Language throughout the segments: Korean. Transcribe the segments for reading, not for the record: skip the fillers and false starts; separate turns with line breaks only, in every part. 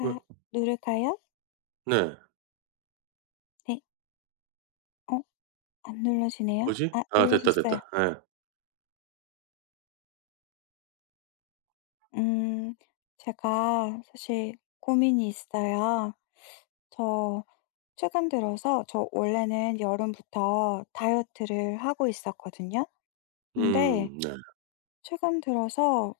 왜?
누를까요?
네.
네. 어 안 눌러지네요.
뭐지?
아
아, 됐다,
눌러졌어요.
됐다. 예.
음 제가 사실 고민이 있어요. 저 최근 들어서 저 원래는 여름부터 다이어트를 하고 있었거든요. 근데
음, 네.
최근 들어서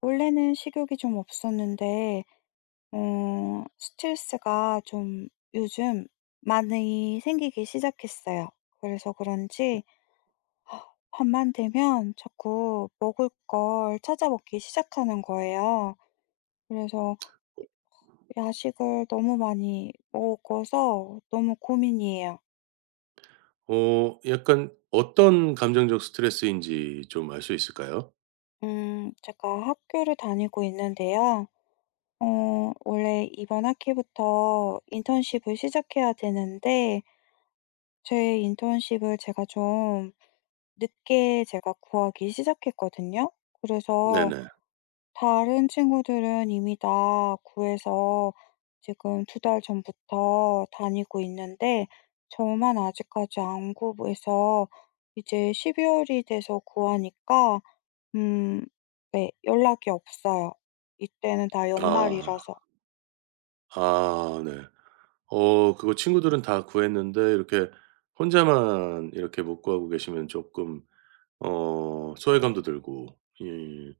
원래는 식욕이 좀 없었는데 스트레스가 좀 요즘 많이 생기기 시작했어요. 그래서 그런지 밤만 되면 자꾸 먹을 걸 찾아 먹기 시작하는 거예요. 그래서 야식을 너무 많이 먹어서 너무 고민이에요.
약간 어떤 감정적 스트레스인지 좀 알 수 있을까요?
제가 학교를 다니고 있는데요. 원래 이번 학기부터 인턴십을 시작해야 되는데, 제 인턴십을 제가 좀 늦게 제가 구하기 시작했거든요. 그래서
네네.
다른 친구들은 이미 다 구해서 지금 2달 전부터 다니고 있는데 저만 아직까지 안 구해서 이제 십이 월이 돼서 구하니까 음 네, 연락이 없어요. 이때는 다
아.
연말이라서.
아, 네. 그거 친구들은 다 구했는데 이렇게 혼자만 이렇게 못 구하고 계시면 쪼끔 소외감도 들고, 예,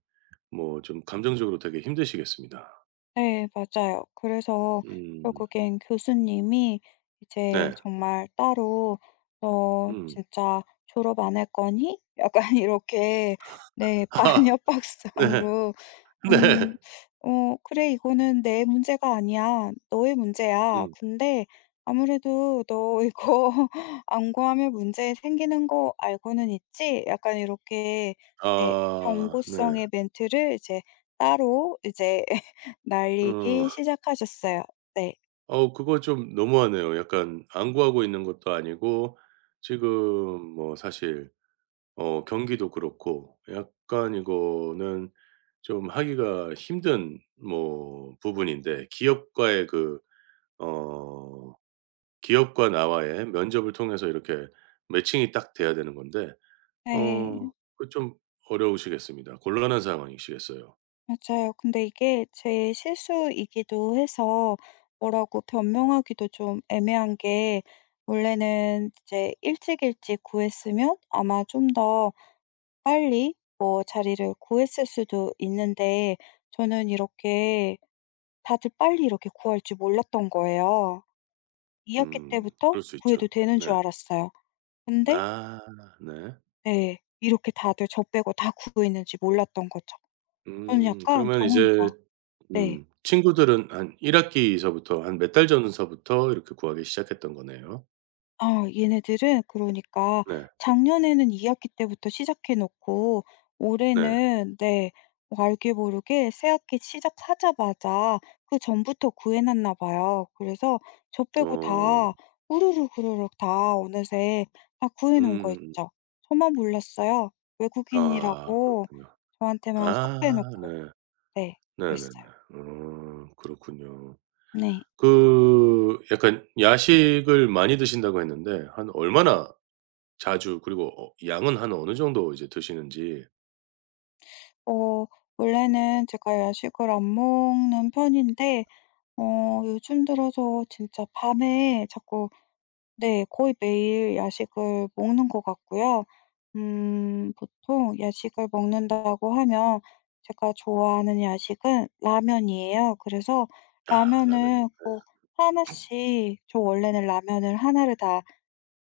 뭐 좀 감정적으로 되게 힘드시겠습니다.
네, 맞아요. 그래서
음,
결국엔 교수님이 이제
네.
정말 따로 "너
음.
진짜 졸업 안 할 거니?" 약간 이렇게 네,
아,
반협
네.
박성으로. 음.
네.
'그래 이거는 내 문제가 아니야. 너의 문제야.
음.
근데 아무래도 너 이거 안 구하면 문제 생기는 거 알고는 있지?' 약간 이렇게 네,
아, 네.
경고성의 멘트를 이제 따로 이제
어.
날리기 시작하셨어요. 네.
그거 좀 너무하네요. 약간 안구하고 있는 것도 아니고 지금, 뭐 사실 경기도 그렇고 약간 이거는 좀 하기가 힘든 뭐 부분인데, 기업과의 그 어 기업과 나와의 면접을 통해서 이렇게 매칭이 딱 돼야 되는 건데
네.
어 그 좀 어려우시겠습니다. 곤란한 상황이시겠어요.
맞아요. 근데 이게 제 실수이기도 해서 뭐라고 변명하기도 좀 애매한 게 원래는 이제 일찍 일찍 구했으면 아마 좀 더 빨리 뭐 자리를 구했을 수도 있는데 저는 이렇게 다들 빨리 이렇게 구할 줄 몰랐던 거예요. 2학기
음,
때부터
그럴 수
구해도
있죠.
되는 줄
네.
알았어요. 근데
아, 네.
네, 이렇게 다들 저 빼고 다 구했는지 몰랐던 거죠. 저는
음.
약간
그러면
저
이제
혼자 네.
음, 친구들은 한 1 학기서부터 한 몇 달 전서부터 이렇게 구하기 시작했던 거네요.
아 얘네들은 그러니까
네.
작년에는 2학기 때부터 시작해 놓고
네.
올해는 네, 뭐 알게 모르게 새학기 시작하자마자 그전부터 구해 놨나 봐요. 그래서 저 빼고
어.
다 우르르 그르륵 다 어느새 다 구해 놓은 거
음,
있죠. 저만 몰랐어요.
아
외국인이라고
그렇군요.
저한테만 쏙
아,
빼놓고.
네.
네,
네네네.
그랬어요.
어, 그렇군요.
네.
그 약간 야식을 많이 드신다고 했는데 한 얼마나 자주, 그리고 양은 한 어느 정도 이제 드시는지.
어 원래는 제가 야식을 안 먹는 편인데 요즘 들어서 진짜 밤에 자꾸 네, 거의 매일 야식을 먹는 것 같고요. 보통 야식을 먹는다고 하면 제가 좋아하는 야식은 라면이에요. 그래서
아, 라면이요.
라면을 꼭 하나씩 저 원래는 라면을 하나를 다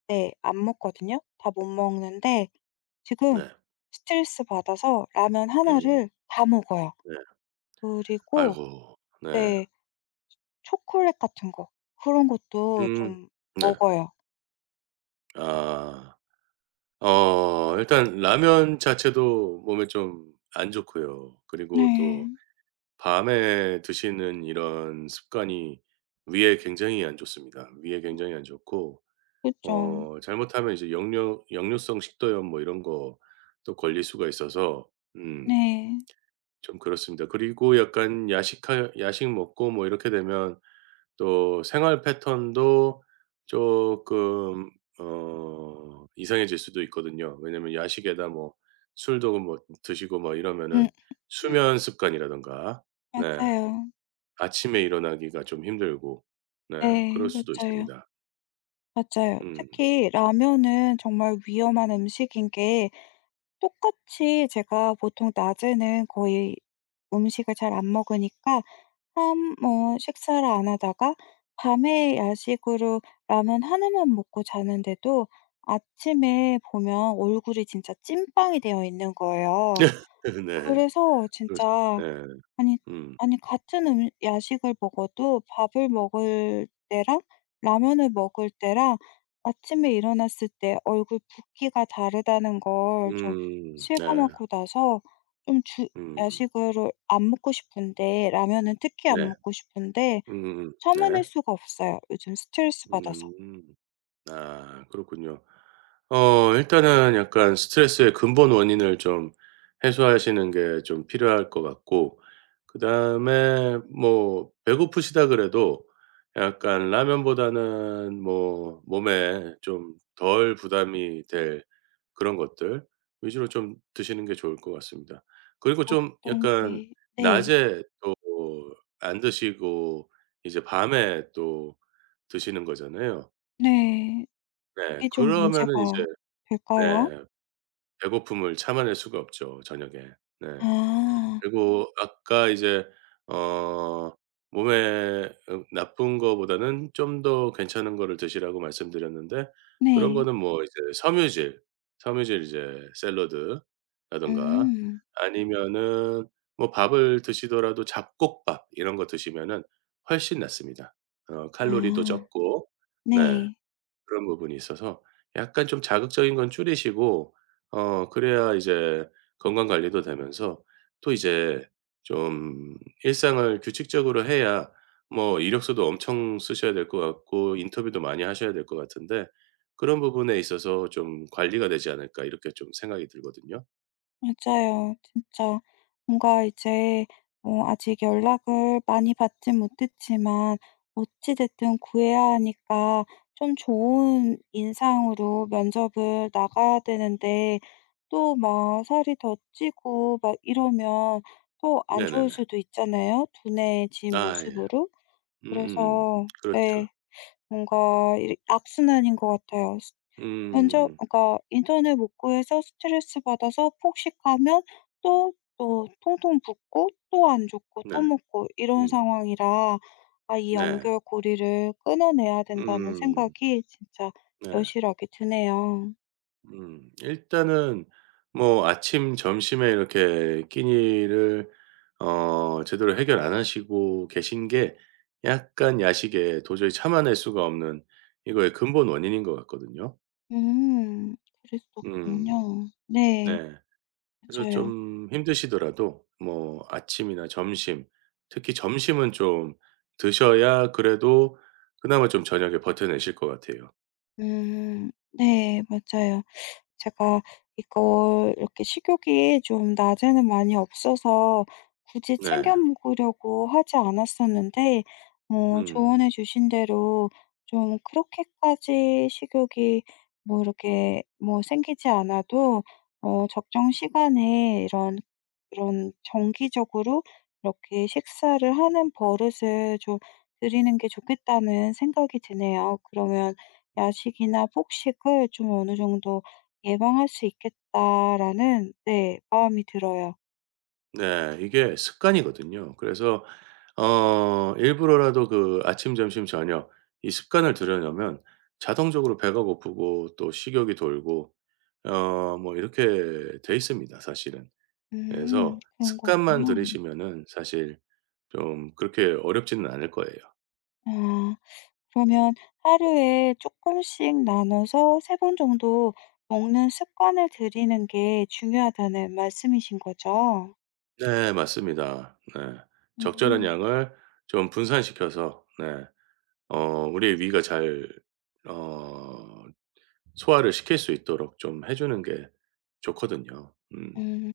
네, 안 먹거든요. 다 못 먹는데 지금
네.
스트레스 받아서 라면 하
음,
나 를 다 먹어요.
네.
그리고
아이고. 네.
네. 초콜릿 같은 거 그런 것도
음.
좀
네.
먹어요.
아. 일단 라면 자체도 몸에 좀 안 좋고요. 그리고
네.
또 밤에 드시는 이런 습관이 위에 굉장히 안 좋습니다. 위에 굉장히 안 좋고
그쵸.
잘못하면 이제 역류성 식도염 뭐 이런 거 또 걸릴 수가 있어서 음,
네.
좀 그렇습니다. 그리고 약간 야식 먹고 뭐 이렇게 되면 또 생활 패턴도 조금 이상해질 수도 있거든요. 왜냐면 야식에다 뭐 술도 뭐 드시고 뭐
음.
이러면은 수면 습관이라든가, 네,
맞아요.
아침에 일어나기가 좀 힘들고, 네, 그럴
네.
수도
맞아요.
있습니다.
맞아요.
음.
특히 라면은 정말 위험한 음식인 게 똑같이 제가 보통 낮에는 거의 음식을 잘 안 먹으니까 한 뭐 식사를 안 하다가 밤에 야식으로 라면 하나만 먹고 자는데도 아침에 보면 얼굴이 진짜 찐빵이 되어 있는 거예요.
네.
그래서
그럴 수.
진짜
네.
아니
음.
아니 같은 야식을 먹어도 밥을 먹을 때랑 라면을 먹을 때랑 아침에 일어났을 때 얼굴 붓기가 다르다는 걸 좀
음. 네.
실감하고 나서 좀 주
음.
야식을 안 먹고 싶은데 라면은 특히 안
네.
먹고 싶은데
음음,
참아낼
네.
수가 없어요, 요즘 스트레스 받아서.
음. 아, 그렇군요. 일단은 약간 스트레스의 근본 원인을 좀 해소하시는 게 좀 필요할 것 같고, 그다음에 뭐 배고프시다 그래도 약간 라면보다는 뭐 몸에 좀 덜 부담이 될 그런 것들 위주로 좀 드시는 게 좋을 것 같습니다. 그리고 좀
어떤
약간
게 네.
낮에 또 안 드시고 이제 밤에 또 드시는 거잖아요.
네.
네.
그게 좀
그러면은
문제가
이제
될까요?
네, 배고픔을 참아낼 수가 없죠 저녁에. 네.
아.
그리고 아까 이제 어 몸에 나쁜 거보다는 좀 더 괜찮은 거를 드시라고 말씀드렸는데, 그런
네.
거는 뭐 이제 섬유질, 섬유질, 이제 샐러드라든가
음.
아니면은 뭐 밥을 드시더라도 잡곡밥 이런 거 드시면은 훨씬 낫습니다. 어, 칼로리도
아.
적고. 네.
네.
그런 부분이 있어서 약간 좀 자극적인 건 줄이시고 그래야 이제 건강 관리도 되면서 또 이제 좀 일상을 규칙적으로 해야, 뭐 이력서도 엄청 쓰셔야 될 것 같고 인터뷰도 많이 하셔야 될 것 같은데, 그런 부분에 있어서 좀 관리가 되지 않을까 이렇게 좀 생각이 들거든요.
맞아요. 진짜 뭔가 이제 뭐 아직 연락을 많이 받진 못했지만 어찌 됐든 구해야 하니까 좀 좋은 인상으로 면접을 나가야 되는데 또 막 살이 더 찌고 막 이러면 또 안 좋을
네네네.
수도 있잖아요, 둔해진
아, 예.
모습으로.
음음음.
그래서
그렇죠.
네. 뭔가 이 악순환인 것 같아요. 면접
음.
그러니까 인터넷 못 구해서 스트레스 받아서 폭식하면 또 또 통통 붓고 또 안 좋고
네.
또 먹고 이런
음.
상황이라 '아 이
네.
연결고리를 끊어내야 된다.'는
음.
생각이 진짜
네.
여실하게 드네요.
음. 일단은 뭐 아침 점심에 이렇게 끼니를 제대로 해결 안 하시고 계신 게 약간 야식에 도저히 참아낼 수가 없는 이거의 근본 원인인 것 같거든요.
음.
음.
그랬었군요. 네.
네. 그래서
맞아요.
좀 힘드시더라도 뭐 아침이나 점심, 특히 점심은 좀 드셔야 그래도 그나마 좀 저녁에 버텨내실 것 같아요.
음. 네. 맞아요. 제가 이걸 이렇게 식욕이 좀 낮에는 많이 없어서 굳이
네.
챙겨 먹으려고 하지 않았었는데
음.
조언해 주신 대로 좀 그렇게까지 식욕이 뭐 이렇게 뭐 생기지 않아도 적정 시간에 이런 정기적으로 이렇게 식사를 하는 버릇을 좀 들이는 게 좋겠다는 생각이 드네요. 그러면 야식이나 폭식을 좀 어느 정도 예방할 수 있겠다'라는 네, 마음이 들어요.
네. 이게 습관이거든요. 그래서 일부러라도 그 아침, 점심, 저녁 이 습관을 들여놓으면 자동적으로 배가 고프고 또 식욕이 돌고 뭐 이렇게 돼 있습니다 사실은. 그래서
그런
습관만
거군요.
들이시면은 사실 좀 그렇게 어렵지는 않을 거예요.
아 그러면 하루에 조금씩 나눠서 3번 정도 먹는 습관을 들이는 게 중요하다는 말씀이신 거죠?
네. 맞습니다. 네. 적절한
음.
양을 좀 분산시켜서, 네, 우리의 위가 잘어 소화를 시킬 수 있도록 좀 해 주는 게 좋거든요. 음.
음.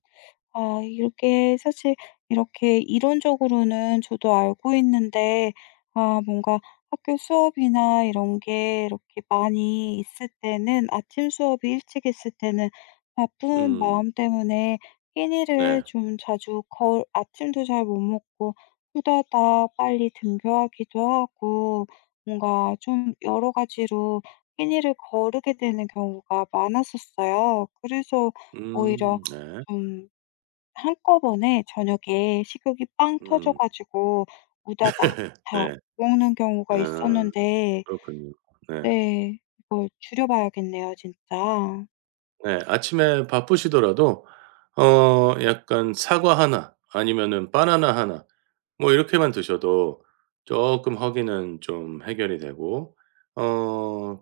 아 이게 렇 사실 이렇게 이론적으로는 저도 알고 있는데 아 뭔가 학교 수업이나 이런 게 이렇게 많이 있을 때는 아침 수업이 일찍 있을 때는 바쁜
음.
마음 때문에 끼니를
네.
좀 자주 걸 아침도 잘 못 먹고 후다닥 빨리 등교하기도 하고 뭔가 좀 여러 가지로 끼니를 거르게 되는 경우가 많았었어요. 그래서 오히려
음, 네.
좀 한꺼번에 저녁에 식욕이 빵 터져
음,
가지고 우다다 다
네.
먹는 경우가
아,
있었는데
그렇군요. 네.
네, 이걸 줄여 봐야겠네요 진짜.
네. 아침에 바쁘시더라도 약간 사과 하나 아니면은 바나나 하나 뭐 이렇게만 드셔도 쪼끔 허기는 좀 해결이 되고 어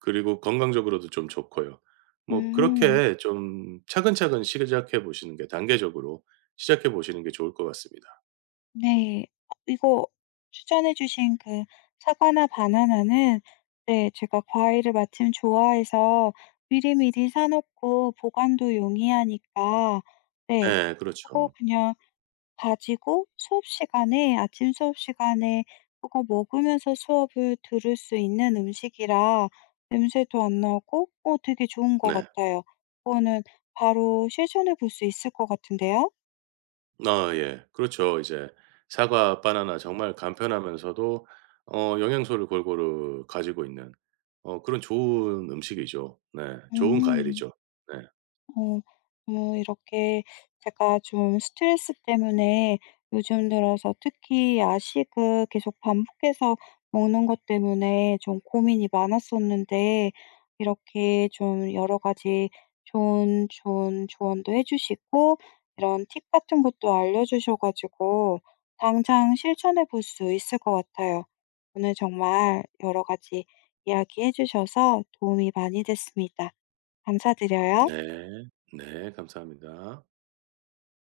그리고 건강적으로도 좀 좋고요. 뭐
음.
그렇게 좀 차근차근 시작해 보시는 게, 단계적으로 시작해 보시는 게 좋을 것 같습니다.
네. 아 이거 추천해 주신 그 사과나 바나나는 네, 제가 과일을 마침 좋아해서 미리미리 사 놓고 보관도 용이하니까 네,
네.
그거
그렇죠.
그냥 가지고 수업 시간에 아침 수업 시간에 그거 먹으면서 수업을 들을 수 있는 음식이라 냄새도 안 나고 되게 좋은 것
네.
같아요. 그거는 바로 실천해 볼 수 있을 것 같은데요.
아, 예. 그렇죠. 이제 사과, 바나나 정말 간편하면서도 영양소를 골고루 가지고 있는 그런 좋은 음식이죠. 네. 좋은
음.
과일이죠. 네.
어, 이렇게 제가 좀 스트레스 때문에 요즘 들어서 특히 야식을 계속 반복해서 먹는 것 때문에 좀 고민이 많았었는데, 이렇게 좀 여러 가지 좋은, 좋은 조언도 해주시고, 이런 팁 같은 것도 알려주셔가지고, 당장 실천해 볼 수 있을 것 같아요. 오늘 정말 여러 가지 이야기해 주셔서 도움이 많이 됐습니다. 감사드려요.
네. 네. 감사합니다.